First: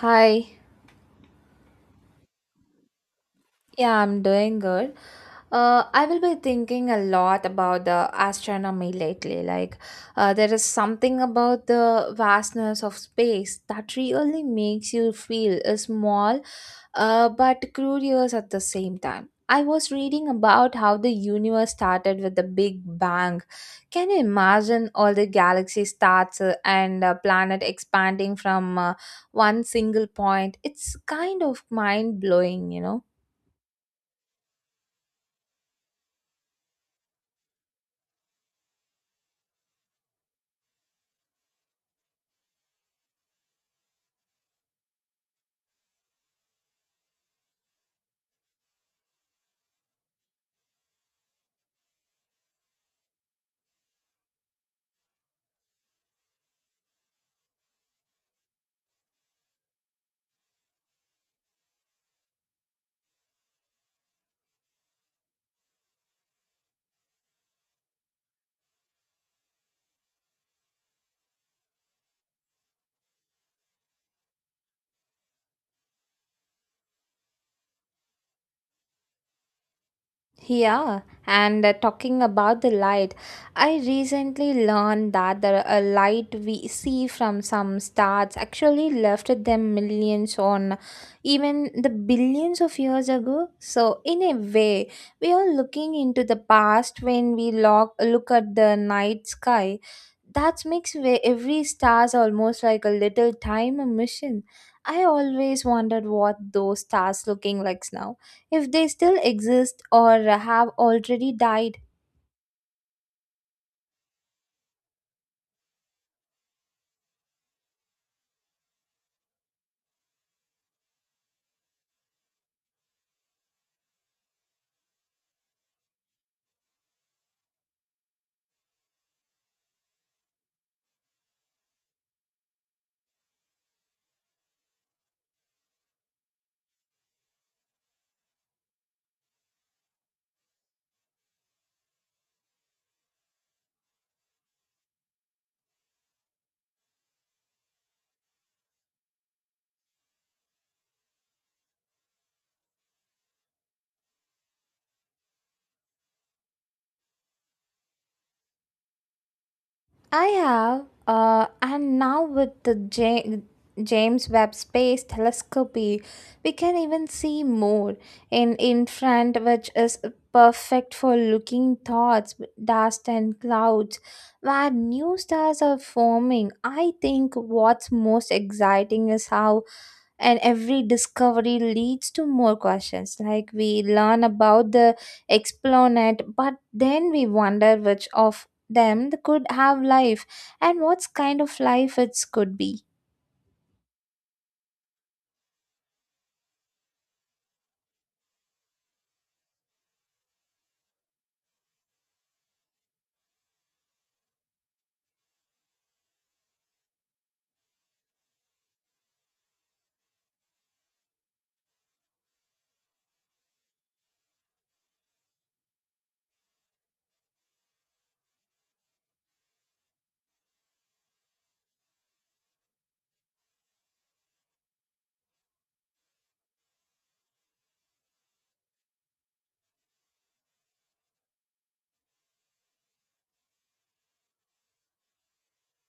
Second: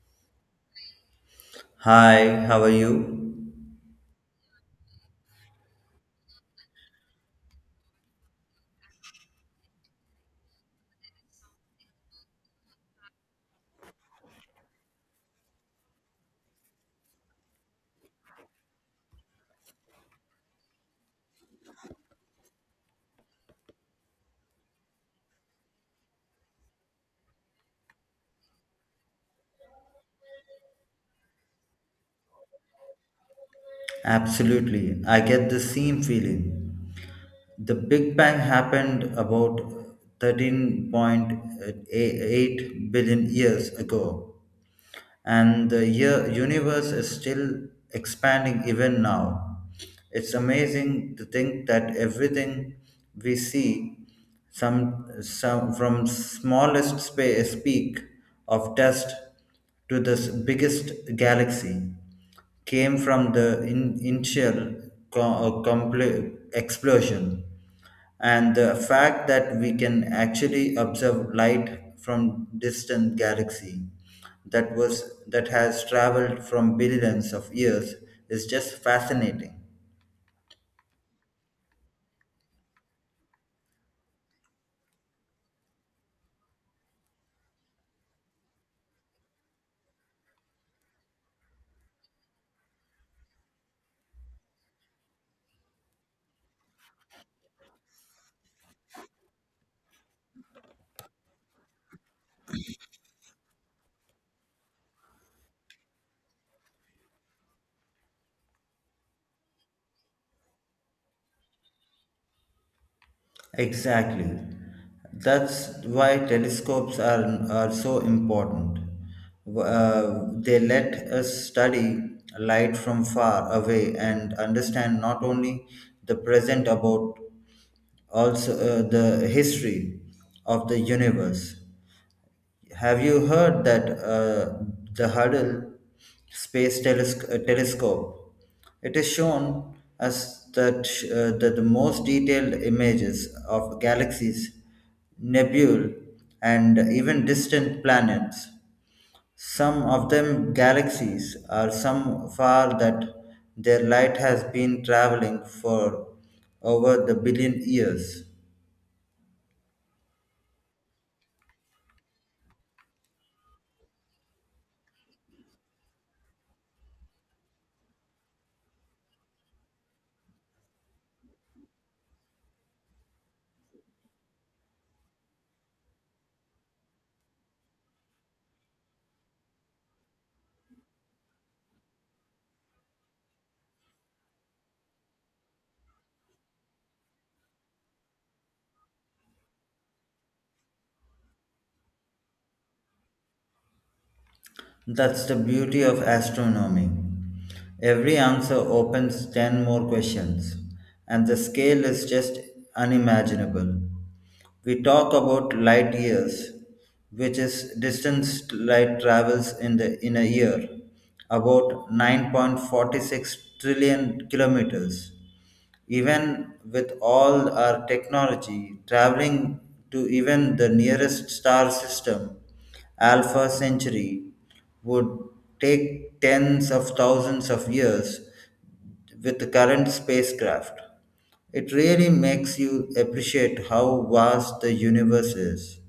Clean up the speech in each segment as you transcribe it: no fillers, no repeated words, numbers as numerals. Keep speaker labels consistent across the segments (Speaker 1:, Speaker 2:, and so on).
Speaker 1: Hi.
Speaker 2: Hi, how are you?
Speaker 1: Yeah, I'm doing good. I will be thinking a lot about the astronomy lately. Like, there is something about the vastness of space that really makes you feel small, but curious at the same time. I was reading about how the universe started with the Big Bang. Can you imagine all the galaxy stars and planet expanding from one single point? It's kind of mind blowing.
Speaker 2: Absolutely. I get the same feeling. The Big Bang happened about 13.8 billion years ago, and universe is still expanding even now. It's amazing to think that everything we see, some from smallest space peak of dust to the biggest galaxy, came from the initial co- explosion, and the fact that we can actually observe light from distant galaxy that has traveled from billions of years is just fascinating.
Speaker 1: Yeah, and talking about the light, I recently learned that the light we see from some stars actually left them millions on even the billions of years ago. So, in a way, we are looking into the past when we look at the night sky that makes every stars almost like a little time a mission. I always wondered what those stars looking like now, if they still exist or have already died.
Speaker 2: Exactly. That's why telescopes are so important. They let us study light from far away and understand not only the present about also the history of the universe. Have you heard that the Hubble Space Telescope? It is shown as that, that the most detailed images of galaxies, nebulae, and even distant planets. Some of them galaxies are some far that their light has been traveling for over the billion years.
Speaker 1: I have, and now with the James Webb Space Telescope, we can even see more in infrared, which is perfect for looking thoughts, dust, and clouds, where new stars are forming. I think what's most exciting is how and every discovery leads to more questions like we learn about the explanet, but then we wonder which of them could have life and what kind of life it could be.
Speaker 2: That's the beauty of astronomy. Every answer opens 10 more questions, and the scale is just unimaginable. We talk about light years, which is distance light travels in, in a year, about 9.46 trillion kilometers. Even with all our technology, traveling to even the nearest star system, Alpha Centauri, would take tens of thousands of years with the current spacecraft. It really makes you appreciate how vast the universe is.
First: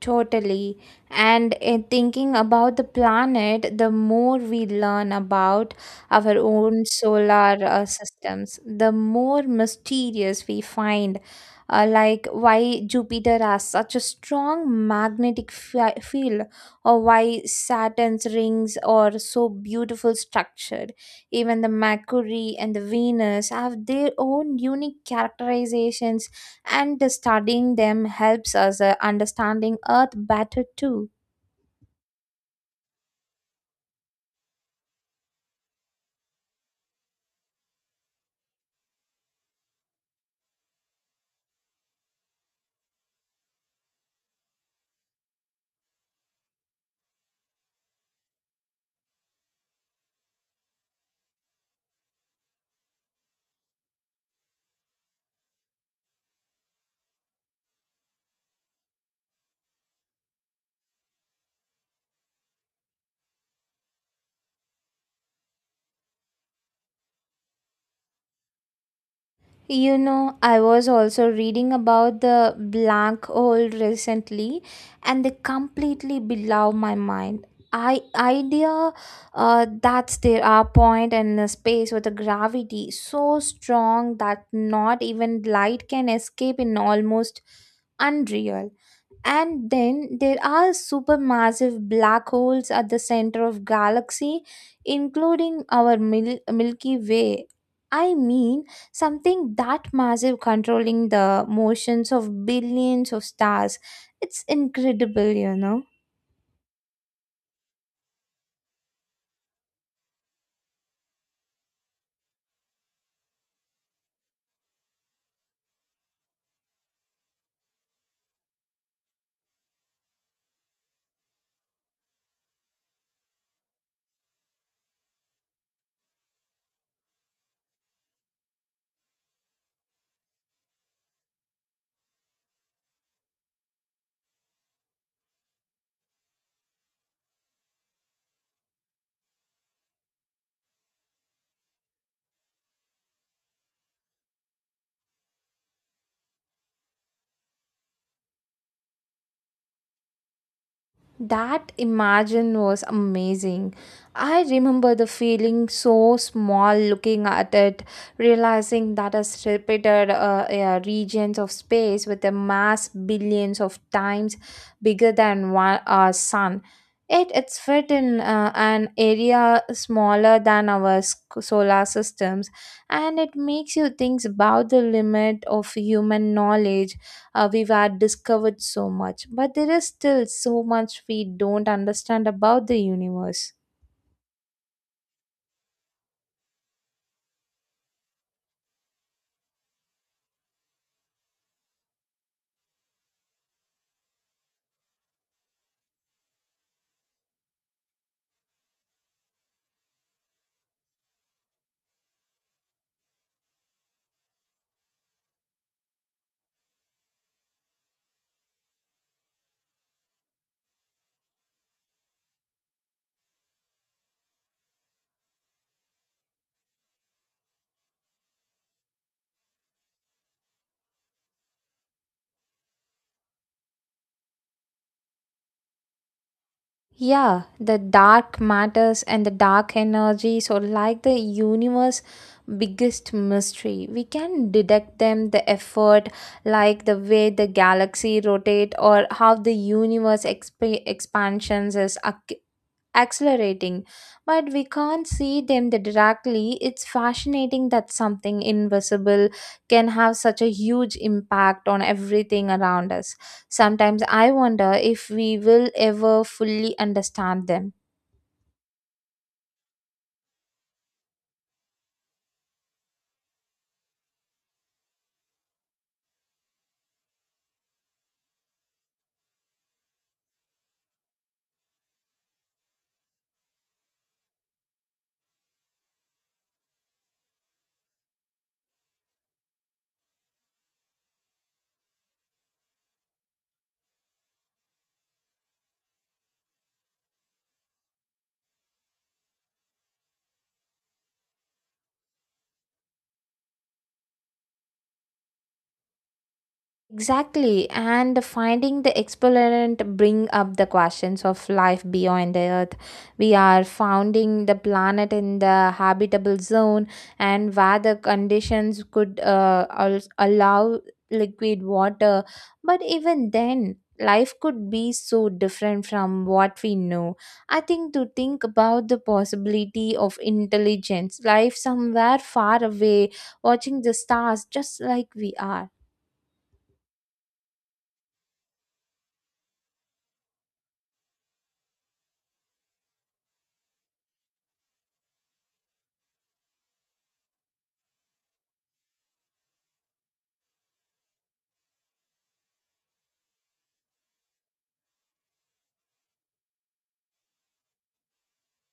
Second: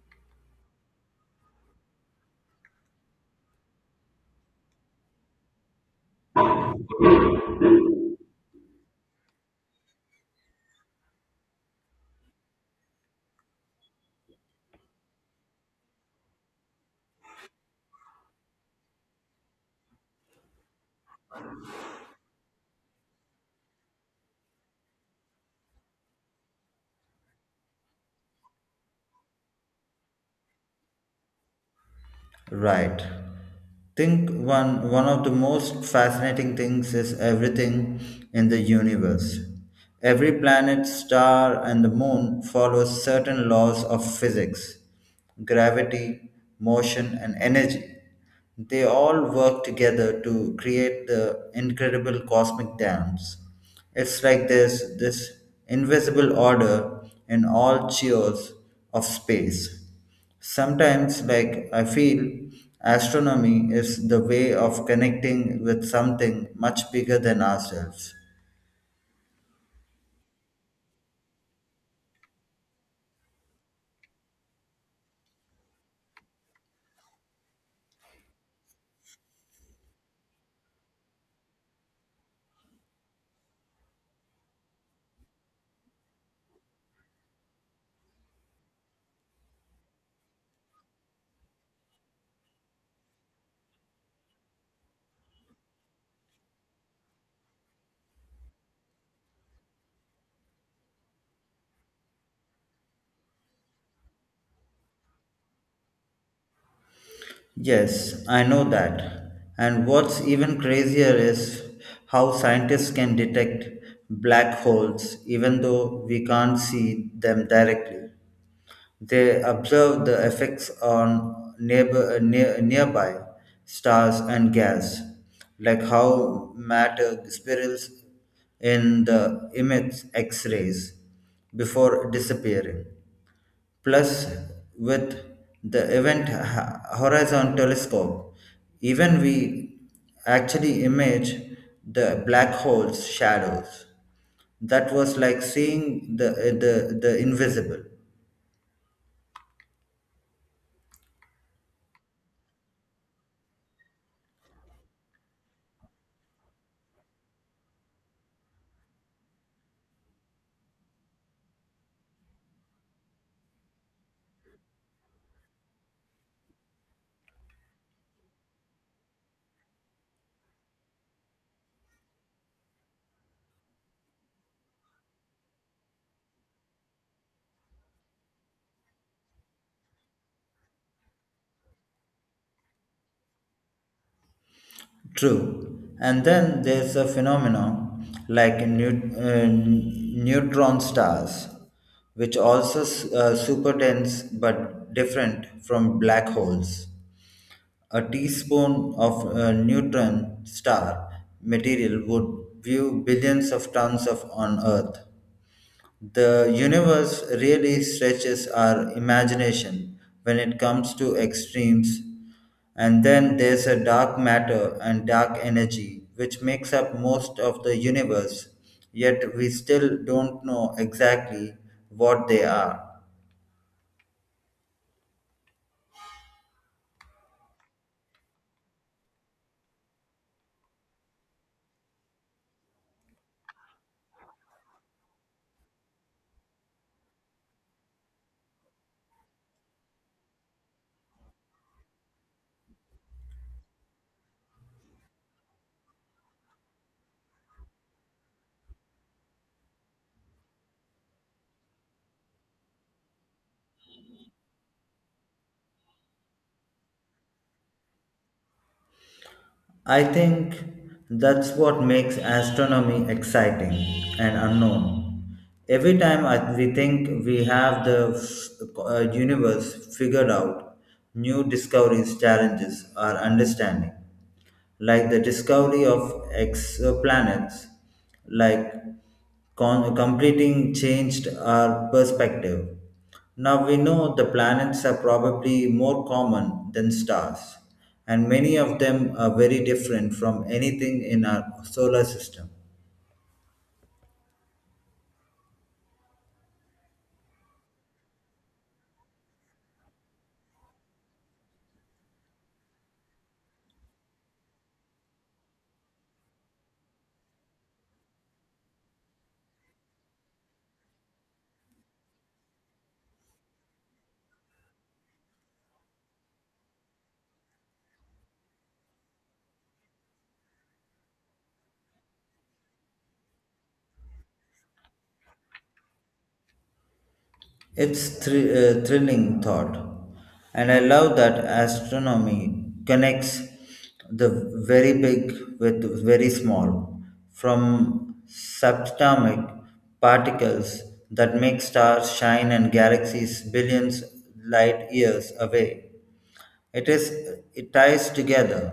Speaker 1: Totally. And in thinking about the planet, the more we learn about our own solar systems, the more mysterious we find, like why Jupiter has such a strong magnetic field, or why Saturn's rings are so beautiful structured. Even the Mercury and the Venus have their own unique characterizations, and studying them helps us understanding earth better too.
Speaker 2: Right. Think one of the most fascinating things is everything in the universe. Every planet, star, and the moon follows certain laws of physics, gravity, motion, and energy. They all work together to create the incredible cosmic dance. It's like there's this invisible order in all chaos of space. Sometimes, like, I feel astronomy is the way of connecting with something much bigger than ourselves.
Speaker 1: I was also reading about the black hole recently, and they completely below my mind. I idea That there are point in a space with a gravity so strong that not even light can escape in almost unreal. And then there are supermassive black holes at the center of galaxy, including our Milky Way. I mean, something that massive controlling the motions of billions of stars. It's incredible.
Speaker 2: Yes, I know that. And what's even crazier is how scientists can detect black holes even though we can't see them directly. They observe the effects on nearby stars and gas, like how matter spirals in the emits X rays before disappearing. Plus, with the Event Horizon Telescope, even we actually image the black hole's shadows. That was like seeing the invisible.
Speaker 1: That imagine was amazing. I remember the feeling so small looking at it, realizing that a repeated regions of space with a mass billions of times bigger than one, our sun. It's fit in an area smaller than our solar systems, and it makes you think about the limit of human knowledge. We've had discovered so much, but there is still so much we don't understand about the universe.
Speaker 2: True. And then there's a phenomenon like neutron stars, which also super dense but different from black holes. A teaspoon of neutron star material would view billions of tons of on Earth. The universe really stretches our imagination when it comes to extremes. And then there's a dark matter and dark energy, which makes up most of the universe, yet we still don't know exactly what they are.
Speaker 1: Yeah, the dark matters and the dark energies are like the universe biggest mystery. We can detect them the effort, like the way the galaxy rotate or how the universe expansions is accelerating, but we can't see them directly. It's fascinating that something invisible can have such a huge impact on everything around us. Sometimes I wonder if we will ever fully understand them.
Speaker 2: I think that's what makes astronomy exciting and unknown. Every time we think we have the universe figured out, new discoveries challenges our understanding, like the discovery of exoplanets, like completing changed our perspective. Now we know the planets are probably more common than stars, and many of them are very different from anything in our solar system.
Speaker 1: Exactly, and finding the exponent bring up the questions of life beyond the earth. We are founding the planet in the habitable zone, and where the conditions could allow liquid water. But even then, life could be so different from what we know. I think to think about the possibility of intelligence, life somewhere far away, watching the stars just like we are.
Speaker 2: It's thrilling thought, and I love that astronomy connects the very big with very small, from subatomic particles that make stars shine and galaxies billions light years away. It is it ties together.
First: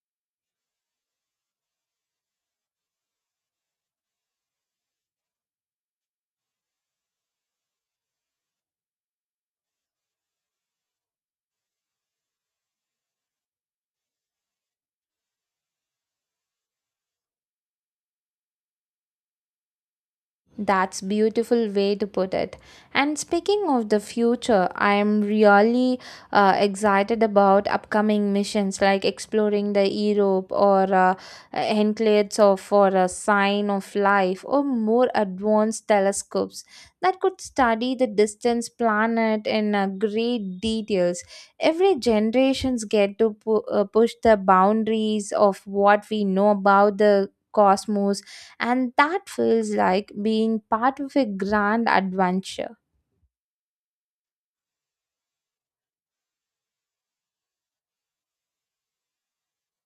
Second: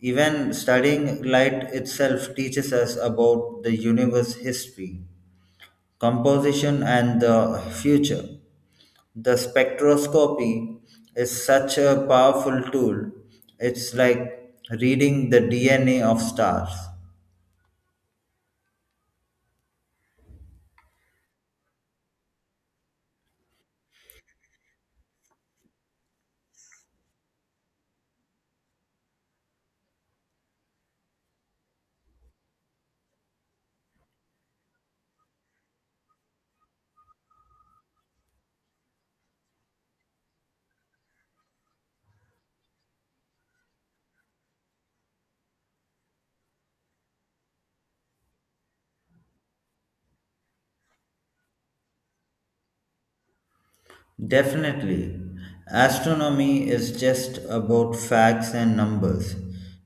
Speaker 2: Even studying light itself teaches us about the universe history, composition and the future. The spectroscopy is such a powerful tool. It's like reading the DNA of stars.
Speaker 1: That's beautiful way to put it. And speaking of the future, I am really excited about upcoming missions like exploring the Europe or enclaves of for a sign of life, or more advanced telescopes that could study the distant planet in great details. Every generations get to push the boundaries of what we know about the cosmos, and that feels like being part of a grand adventure.
Speaker 2: Definitely. Astronomy is just about facts and numbers.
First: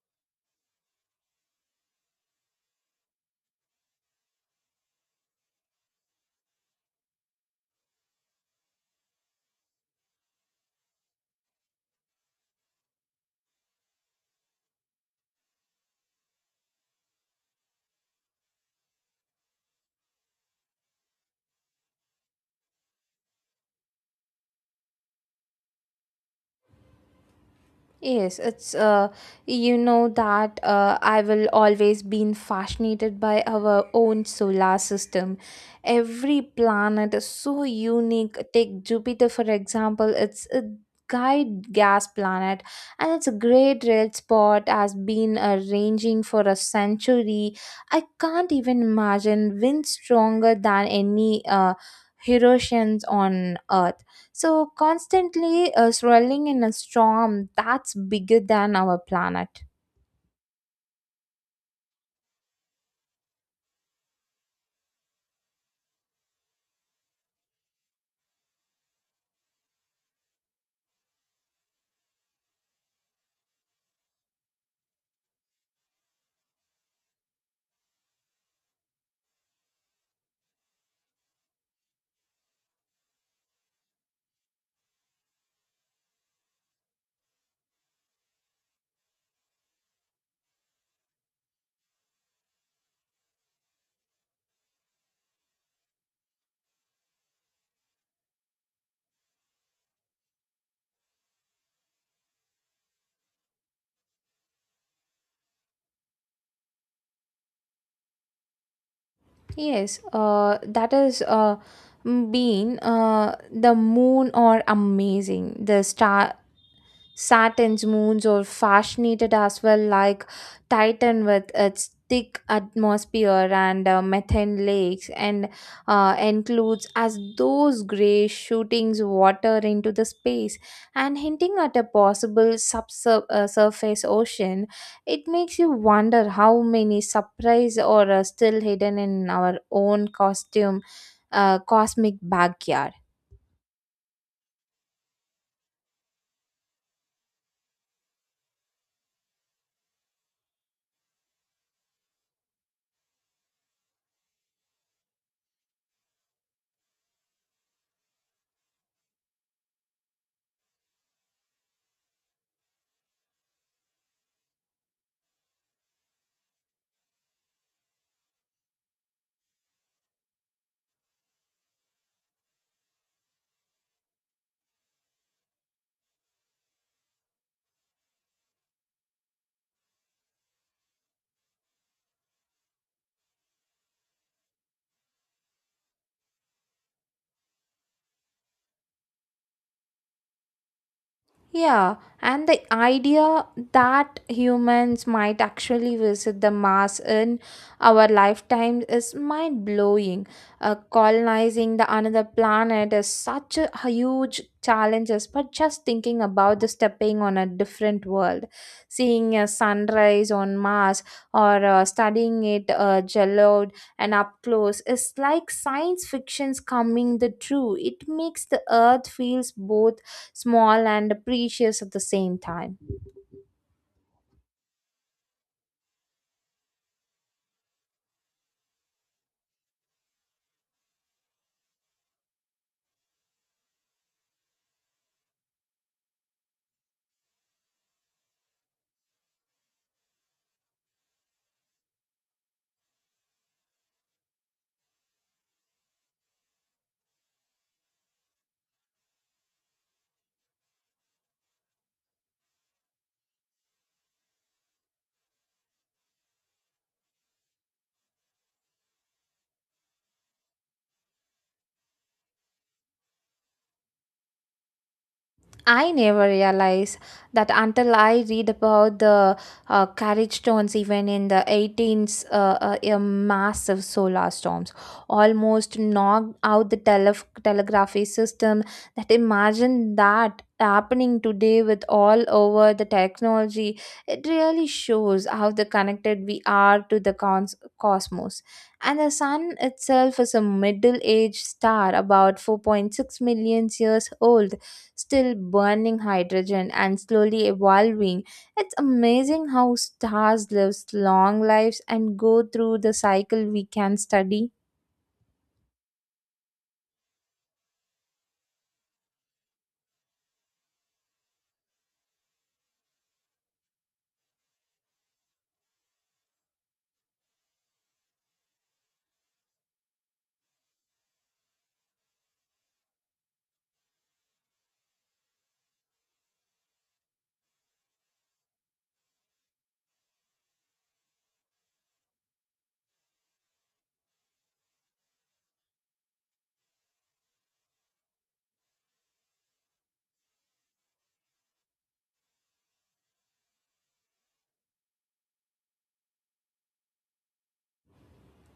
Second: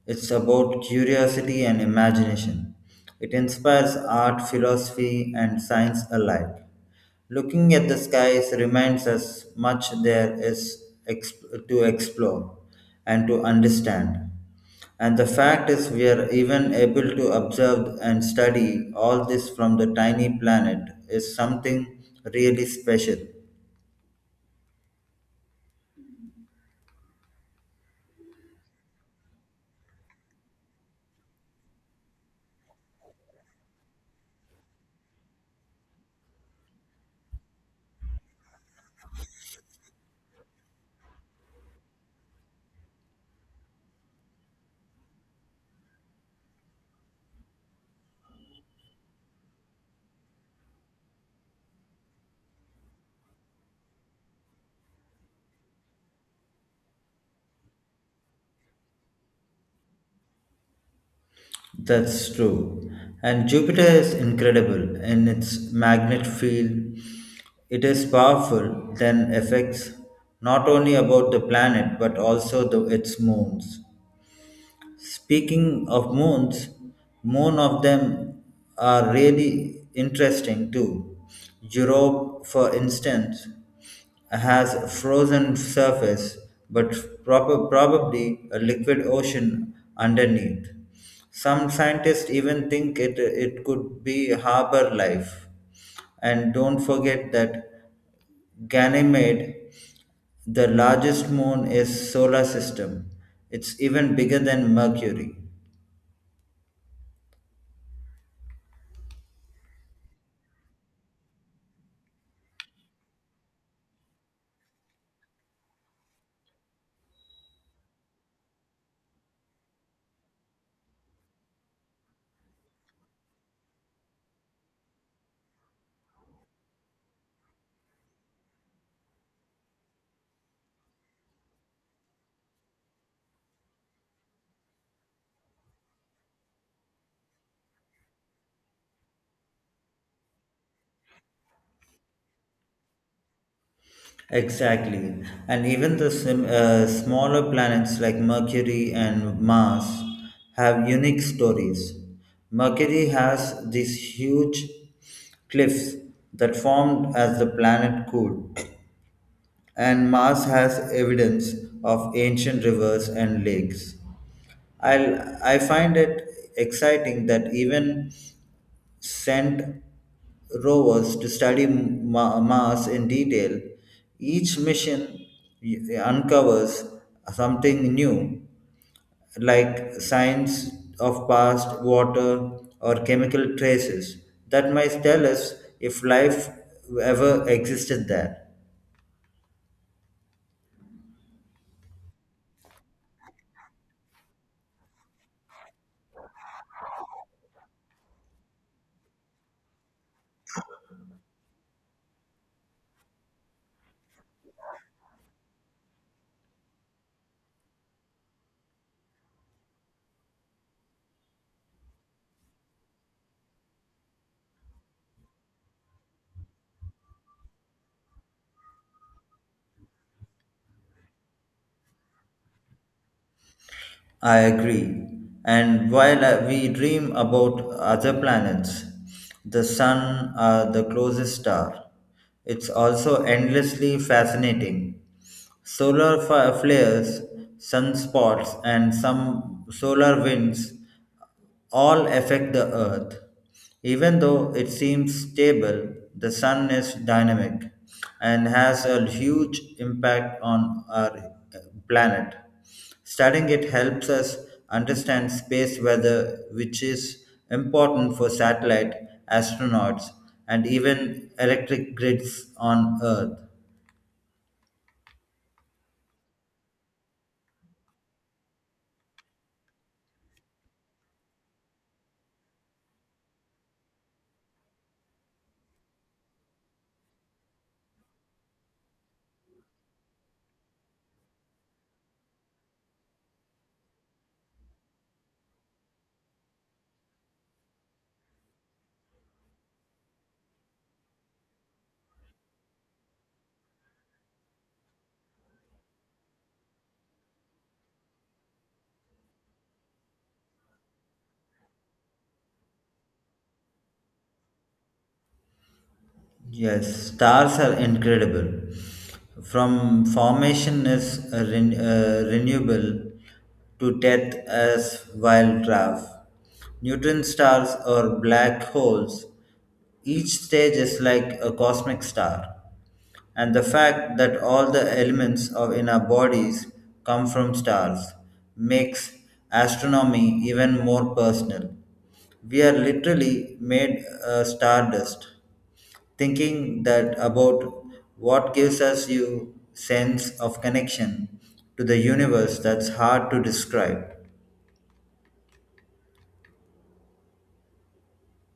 Speaker 2: It's about curiosity and imagination. It inspires art, philosophy, and science alike. Looking at the skies reminds us much there is to explore and to understand. And the fact is, we are even able to observe and study all this from the tiny planet is something really special.
Speaker 1: Yes, it's you know that I will always been fascinated by our own solar system. Every planet is so unique. Take Jupiter for example. It's a giant gas planet, and it's a great red spot has been ranging for a century. I can't even imagine wind stronger than any Hiroshima on Earth, so constantly swirling in a storm that's bigger than our planet.
Speaker 2: That's true. And Jupiter is incredible in its magnet field. It is powerful, then affects not only about the planet but also its moons. Speaking of moons, more of them are really interesting too. Europe, for instance, has a frozen surface but probably a liquid ocean underneath. Some scientists even think it could be harbor life. And don't forget that Ganymede, the largest moon, is solar system. It's even bigger than Mercury.
Speaker 1: Yes, that is m- been the moon or amazing. The star Saturn's moons or fascinated as well, like Titan with its thick atmosphere and methane lakes, and includes as those gray shootings water into the space and hinting at a possible subsurface surface ocean. It makes you wonder how many surprises are still hidden in our own costume, cosmic backyard.
Speaker 2: Exactly. And even the smaller planets like Mercury and Mars have unique stories. Mercury has these huge cliffs that formed as the planet cooled, and Mars has evidence of ancient rivers and lakes. I I find it exciting that even sent rovers to study Mars in detail. Each mission uncovers something new, like signs of past water or chemical traces that might tell us if life ever existed there.
Speaker 1: Yeah, and the idea that humans might actually visit the Mars in our lifetime is mind blowing. Colonizing the another planet is such a huge challenge, but just thinking about the stepping on a different world, seeing a sunrise on Mars, or studying it yellowed and up close, is like science fiction's coming the true. It makes the Earth feels both small and precious at the same time.
Speaker 2: I agree. And while we dream about other planets, the sun, the closest star, it's also endlessly fascinating. Solar flares, sunspots, and some solar winds all affect the Earth. Even though it seems stable, the sun is dynamic and has a huge impact on our planet. Studying it helps us understand space weather, which is important for satellite, astronauts, and even electric grids on Earth.
Speaker 1: I never realized that until I read about the carriage stones, even in the 18th, massive solar storms almost knocked out the telegraphy system. That imagine that happening today with all over the technology. It really shows how the connected we are to the cosmos. And the sun itself is a middle-aged star, about 4.6 million years old, still burning hydrogen and slowly evolving. It's amazing how stars live long lives and go through the cycle we can study.
Speaker 2: Yes, stars are incredible. From formation as a renewable to death as wild draft. Neutron stars or black holes, each stage is like a cosmic star. And the fact that all the elements of in our bodies come from stars makes astronomy even more personal. We are literally made stardust thinking that about what gives us you sense of connection to the universe that's hard to describe.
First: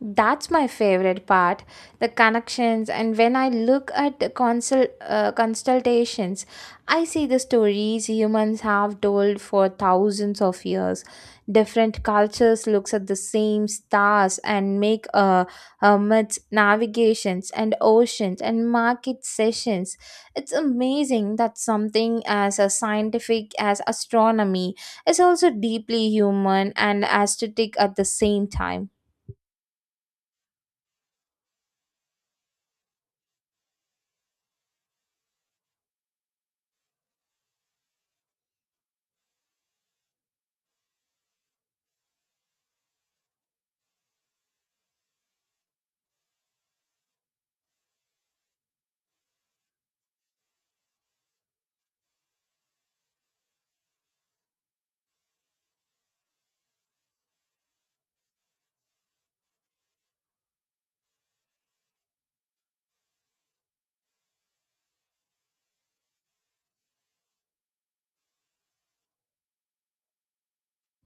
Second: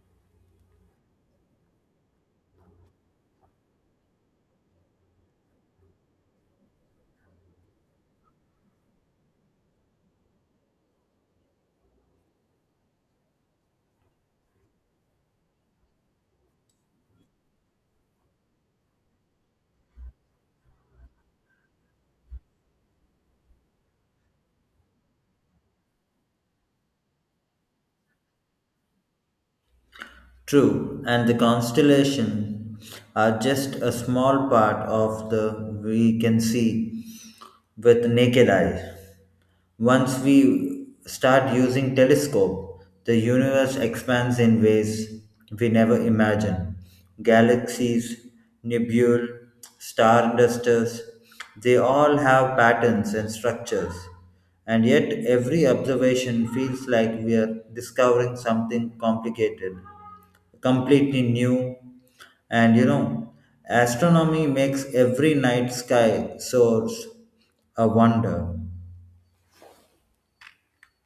Speaker 1: That's my favorite part, the connections. And when I look at the consultations, I see the stories humans have told for thousands of years. Different cultures looks at the same stars and make myths, navigations, and oceans, and market sessions. It's amazing that something as a scientific as astronomy is also deeply human and aesthetic at the same time.
Speaker 2: True, and the constellation are just a small part of the we can see with naked eye. Once we start using telescope, the universe expands in ways we never imagined. Galaxies, nebulae, star dusters, they all have patterns and structures. And yet every observation feels like we are discovering something completely new. And you know, astronomy makes every night sky source a wonder.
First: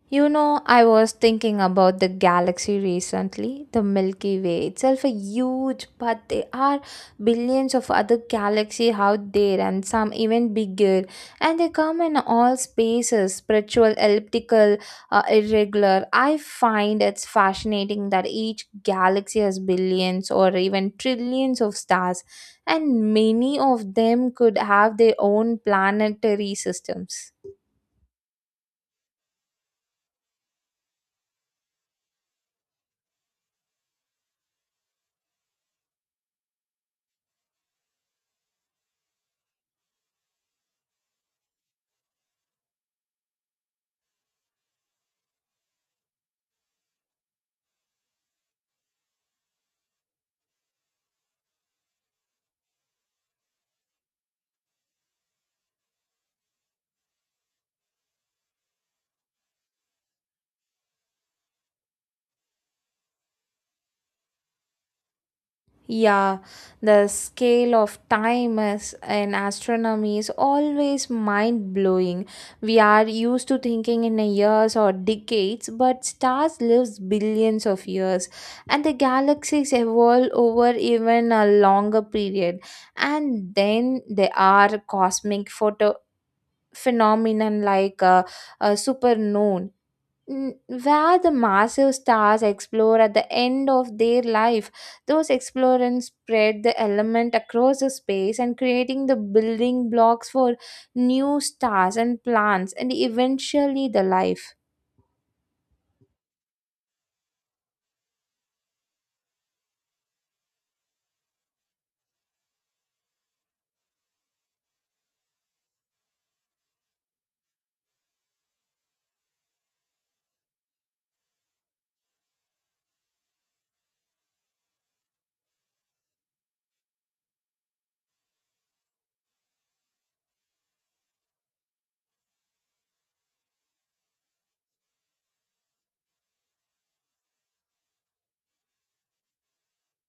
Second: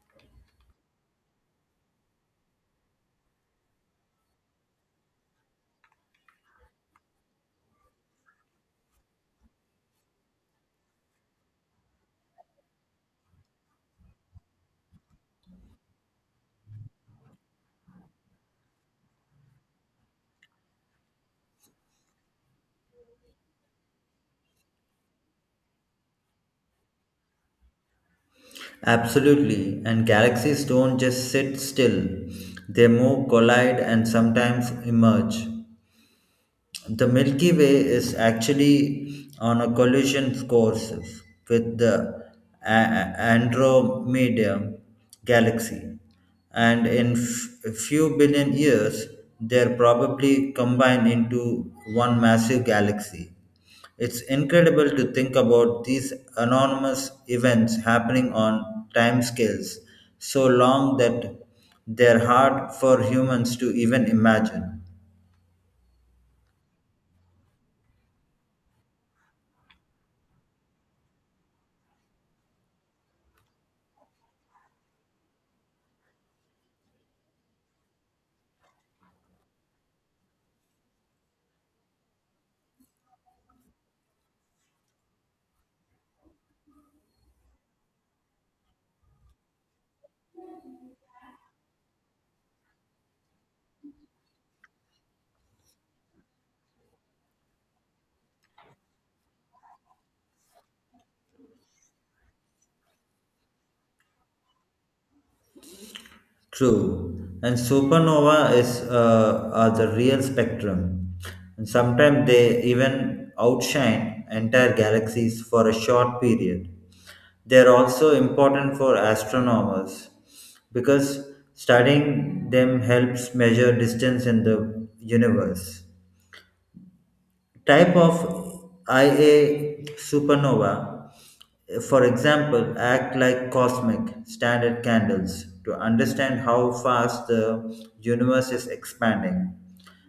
Speaker 1: I was thinking about the galaxy recently. The Milky Way itself a huge, but there are billions of other galaxies out there, and some even bigger. And they come in all spaces, spiritual, elliptical, irregular. I find it's fascinating that each galaxy has billions or even trillions of stars, and many of them could have their own planetary systems.
Speaker 2: Absolutely, and galaxies don't just sit still, they move, collide, and sometimes emerge. The Milky Way is actually on a collision course with the Andromeda galaxy, and in a few billion years, they'll probably combine into one massive galaxy. It's incredible to think about these enormous events happening on timescales so long that they're hard for humans to even imagine.
Speaker 1: Yeah, the scale of time is in astronomy is always mind blowing. We are used to thinking in a years or decades, but stars lives billions of years, and the galaxies evolve over even a longer period. And then there are cosmic photo phenomenon like supernoon where the massive stars explore at the end of their life. Those explorers spread the element across the space and creating the building blocks for new stars and plants and eventually the life.
Speaker 2: True. And supernova is are the real spectrum. And sometimes they even outshine entire galaxies for a short period. They are also important for astronomers because studying them helps measure distance in the universe. Type of Ia supernova, for example, act like cosmic standard candles to understand how fast the universe is expanding.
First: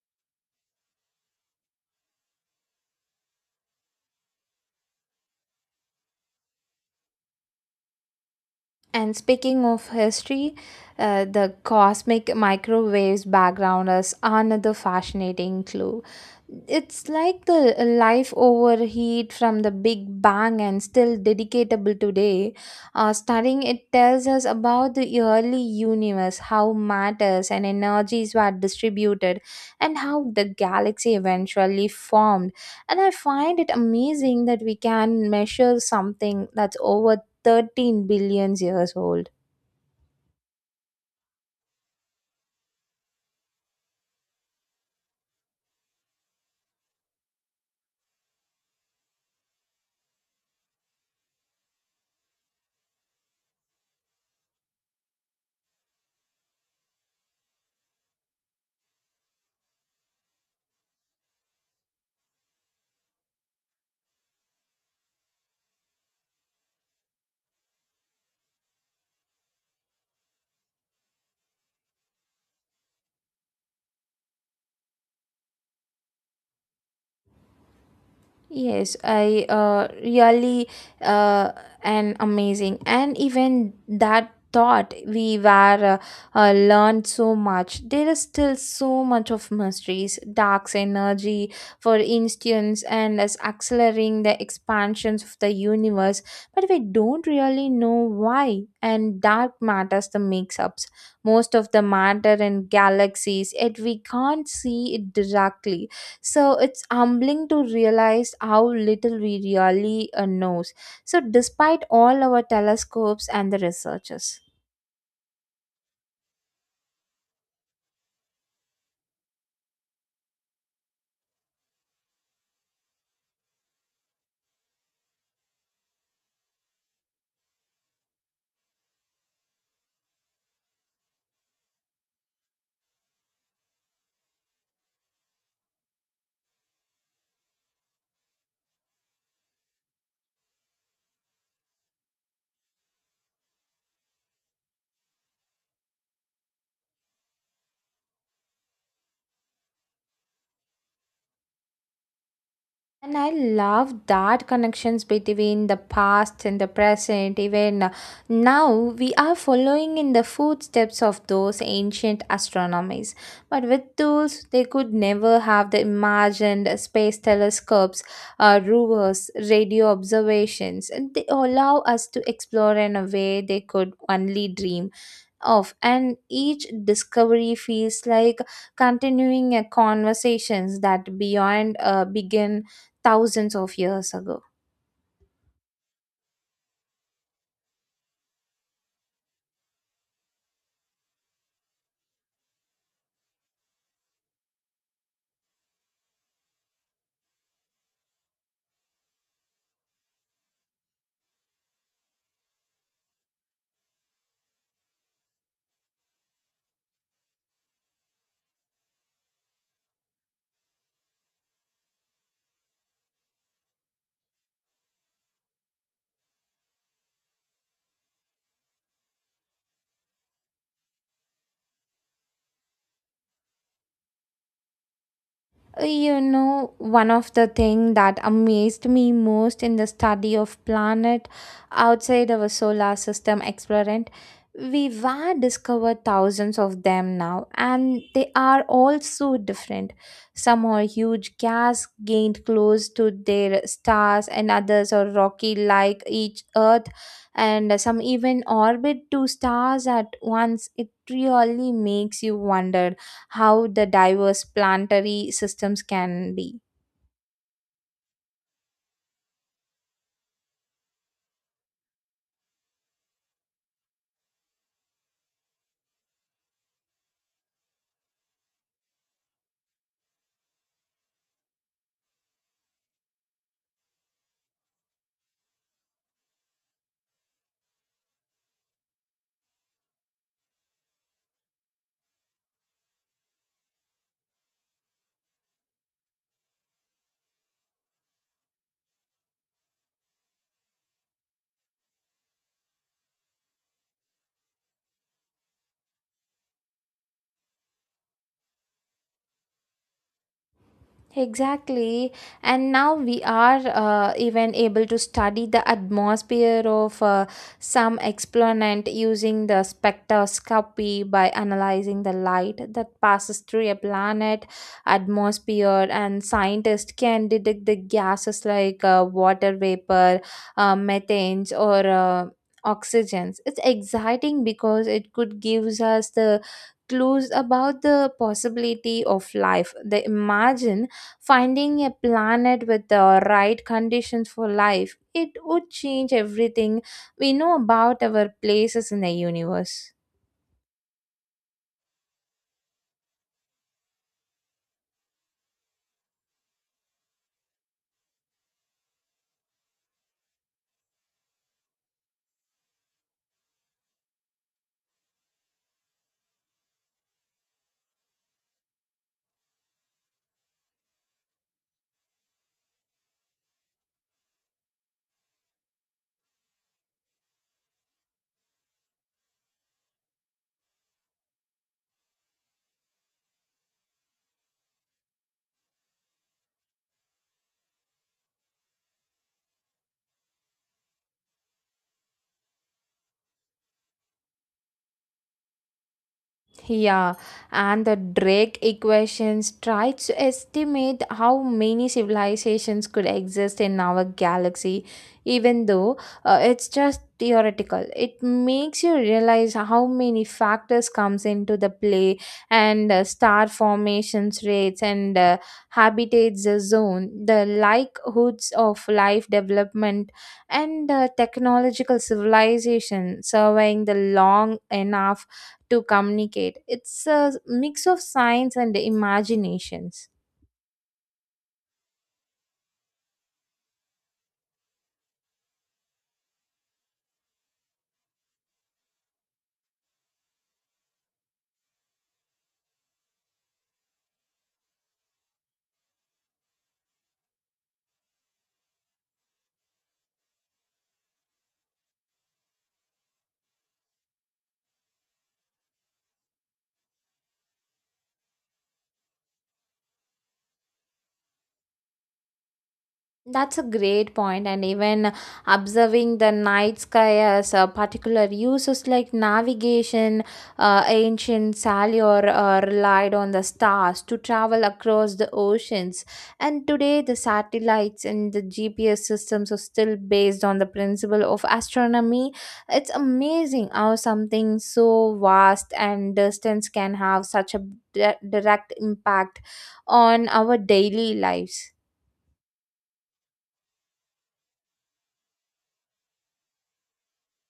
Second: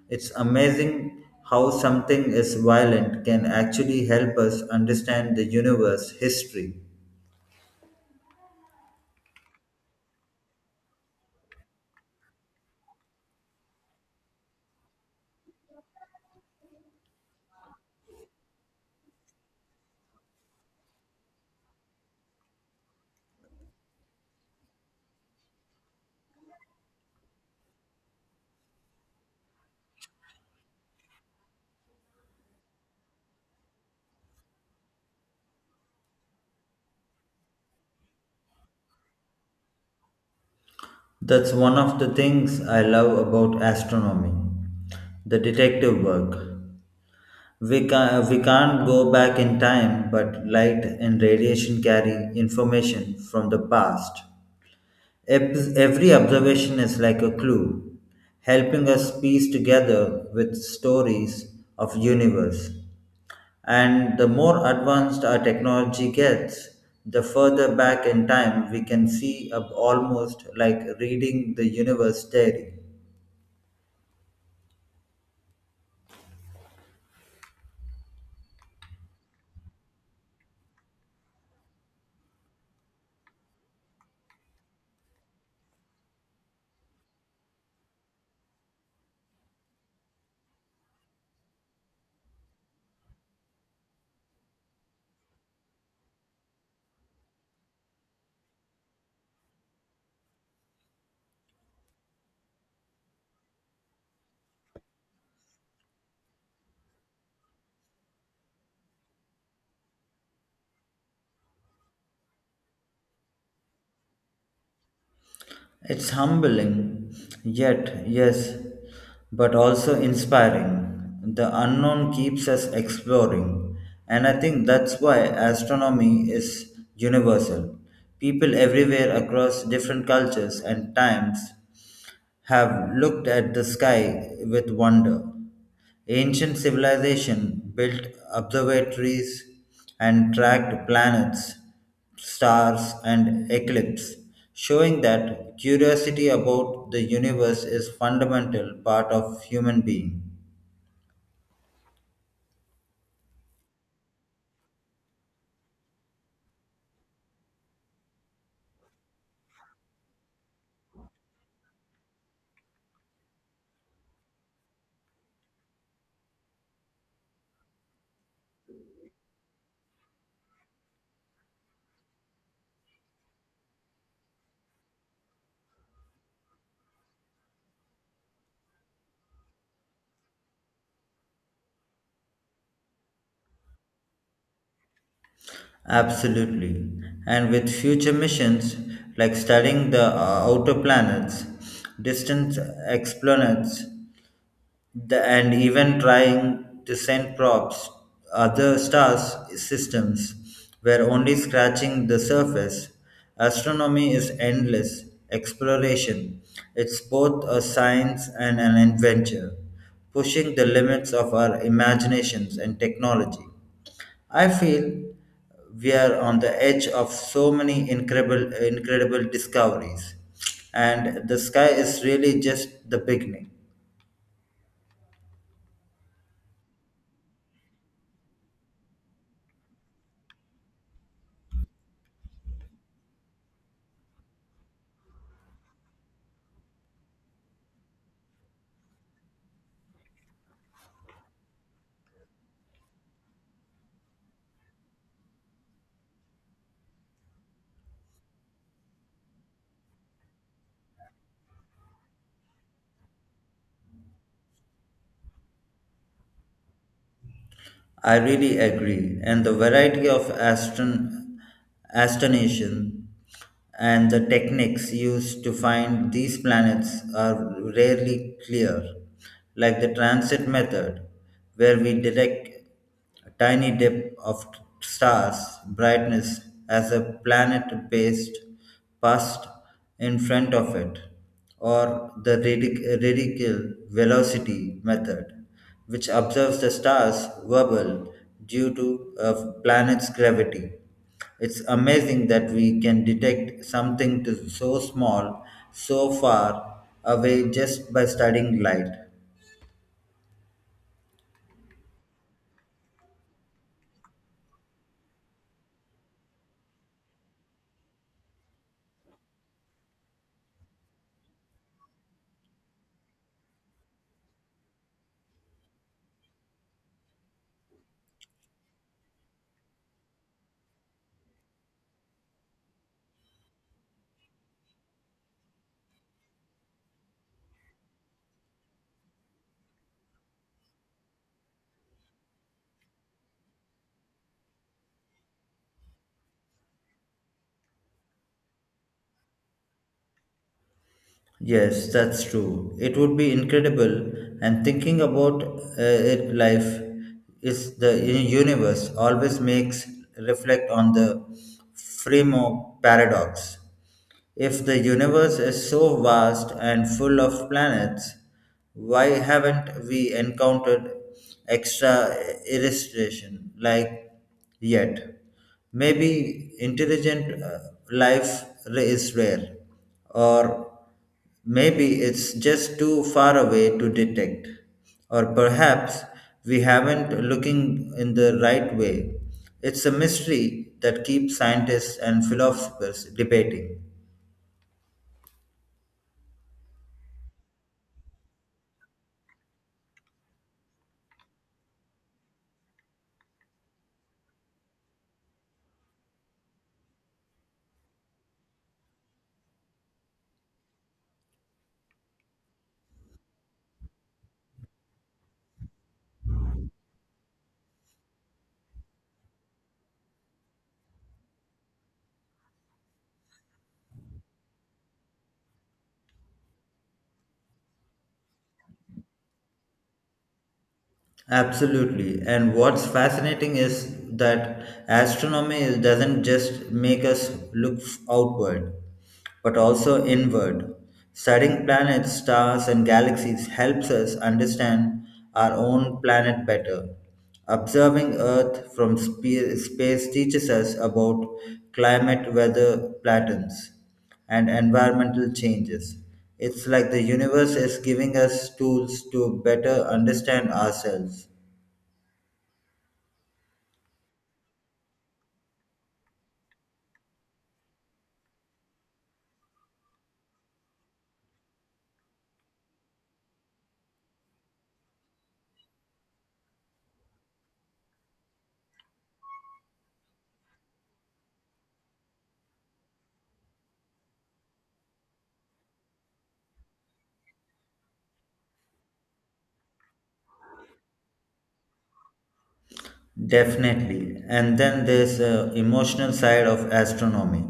Speaker 2: It's amazing how something as violent can actually help us understand the universe history.
Speaker 1: And speaking of history, the cosmic microwaves background is another fascinating clue. It's like the life overheat from the Big Bang and still dedicatable today. Studying it tells us about the early universe, how matters and energies were distributed, and how the galaxy eventually formed. And I find it amazing that we can measure something that's over 13 billion years old.
Speaker 2: That's one of the things I love about astronomy the detective work. We can't go back in time, but light and radiation carry information from the past. Every observation is like a clue, helping us piece together with stories of universe. And the more advanced our technology gets, the further back in time we can see up almost like reading the universe theory.
Speaker 1: Yes, I really uh, an amazing, and even that thought we were learned so much. There is still so much of mysteries, dark's energy, for instance, and as accelerating the expansions of the universe, but we don't really know why. And dark matters the makes-ups. Most of the matter in galaxies, yet we can't see it directly, so it's humbling to realize how little we really knows, so despite all our telescopes and the researchers.
Speaker 2: It's humbling, yet, yes, but also inspiring. The unknown keeps us exploring, and I think that's why astronomy is universal. People everywhere across different cultures and times have looked at the sky with wonder. Ancient civilization built observatories and tracked planets, stars, and eclipses, showing that curiosity about the universe is fundamental part of human being.
Speaker 1: And I love that connections between the past and the present. Even now, we are following in the footsteps of those ancient astronomers. But with tools, they could never have the imagined space telescopes, rovers, radio observations. And they allow us to explore in a way they could only dream off, and each discovery feels like continuing a conversations that beyond began thousands of years ago.
Speaker 2: Absolutely. And with future missions like studying the outer planets, distant exoplanets, and even trying to send probes other stars systems were only scratching the surface. Astronomy is endless exploration. It's both a science and an adventure, pushing the limits of our imaginations and technology. I feel we are on the edge of so many incredible discoveries, and the sky is really just the beginning.
Speaker 1: One of the thing that amazed me most in the study of planet outside our solar system experiment, we were discovered thousands of them now, and they are all so different. Some are huge gas gained close to their stars, and others are rocky like each Earth, and some even orbit two stars at once. It really makes you wonder how the diverse planetary systems can be.
Speaker 2: I really agree, and the variety of astonation and the techniques used to find these planets are rarely clear, like the transit method, where we direct. A tiny dip of stars' brightness as a planet passed, past in front of it, or the radical velocity method, which observes the stars wobble due to a planet's gravity. It's amazing that we can detect something to so small, so far away just by studying light.
Speaker 1: Exactly. And now we are even able to study the atmosphere of some exponent using the spectroscopy by analyzing the light that passes through a planet atmosphere. And scientists can detect the gases like water vapor, methanes, or oxygens. It's exciting because it could gives us the clues about the possibility of life. They imagine. Finding a planet with the right conditions for life, it would change everything we know about our places in the universe.
Speaker 2: Yes, that's true. It would be incredible, and thinking about life is the universe always makes reflect on the Fremo paradox. If the universe is so vast and full of planets, why haven't we encountered extra illustration like yet? Maybe intelligent life is rare, or maybe it's just too far away to detect, or perhaps we haven't looking in the right way. It's a mystery that keeps scientists and philosophers debating.
Speaker 1: Yeah, and the Drake equations try to estimate how many civilizations could exist in our galaxy, even though it's just theoretical. It makes you realize how many factors comes into the play, and star formations rates, and habitats the zone, the likelihoods of life development, and technological civilization surveying the long enough to communicate. It's a mix of science and imaginations.
Speaker 2: Absolutely. And what's fascinating is that astronomy is- doesn't just make us look outward, but also inward. Studying planets, stars, and galaxies helps us understand our own planet better. Observing Earth from space teaches us about climate, weather patterns, and environmental changes. It's like the universe is giving us tools to better understand ourselves.
Speaker 1: That's a great point, and even observing the night sky as a particular uses like navigation, ancient sailor relied on the stars to travel across the oceans, and today the satellites and the GPS systems are still based on the principle of astronomy. It's amazing how something so vast and distance can have such a direct impact on our daily lives.
Speaker 2: Definitely. And then there's the emotional side of astronomy.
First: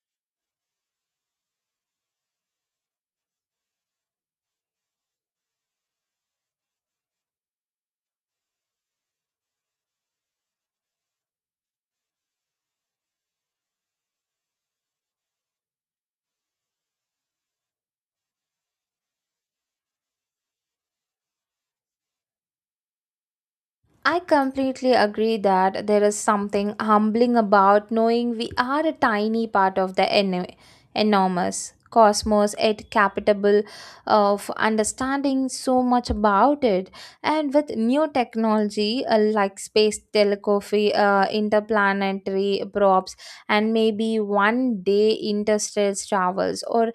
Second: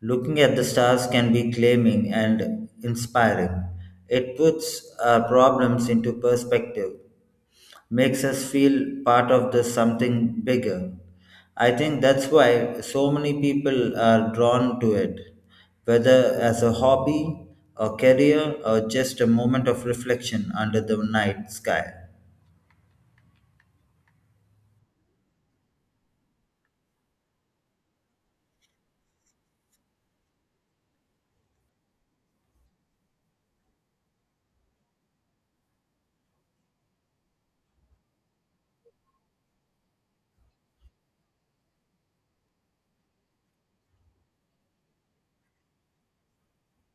Speaker 2: Looking at the stars can be claiming and inspiring. It puts our problems into perspective, makes us feel part of the something bigger. I think that's why so many people are drawn to it, whether as a hobby, a career, or just a moment of reflection under the night sky.
Speaker 1: I completely agree that there is something humbling about knowing we are a tiny part of the enormous cosmos, yet capable of understanding so much about it. And with new technology like space telegraphy, interplanetary probes, and maybe one day interstellar travels or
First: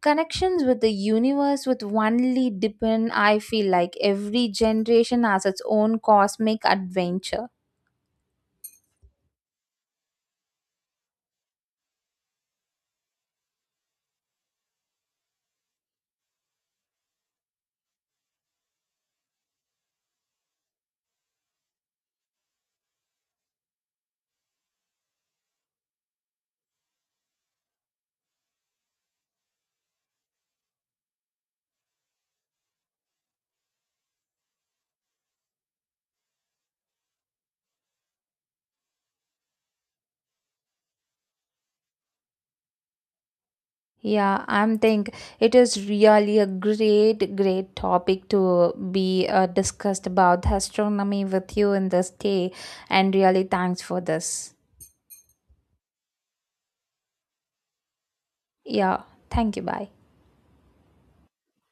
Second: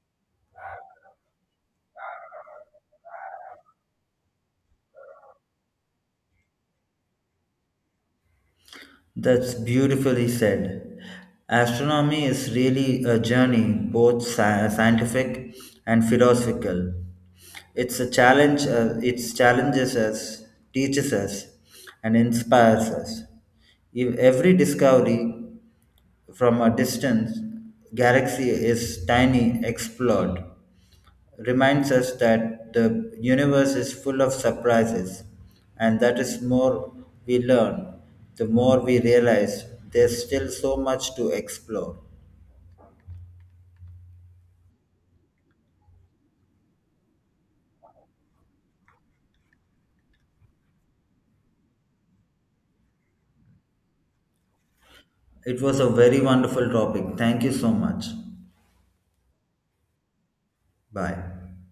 Speaker 1: connections with the universe with only depend. I feel like every generation has its own cosmic adventure.
Speaker 2: That's beautifully said. Astronomy is really a journey, both scientific and philosophical. It's a challenge, it challenges us, teaches us, and inspires us. If every discovery from a distant galaxy is tiny, explored reminds us that the universe is full of surprises, and that is more we learn, the more we realize there's still so much to explore.
Speaker 1: Yeah, I'm think it is really a great topic to be discussed about astronomy with you in this day, and really thanks for this.
Speaker 2: It was a very wonderful topic. Thank you so much.
Speaker 1: Yeah, thank you. Bye.
Speaker 2: Bye.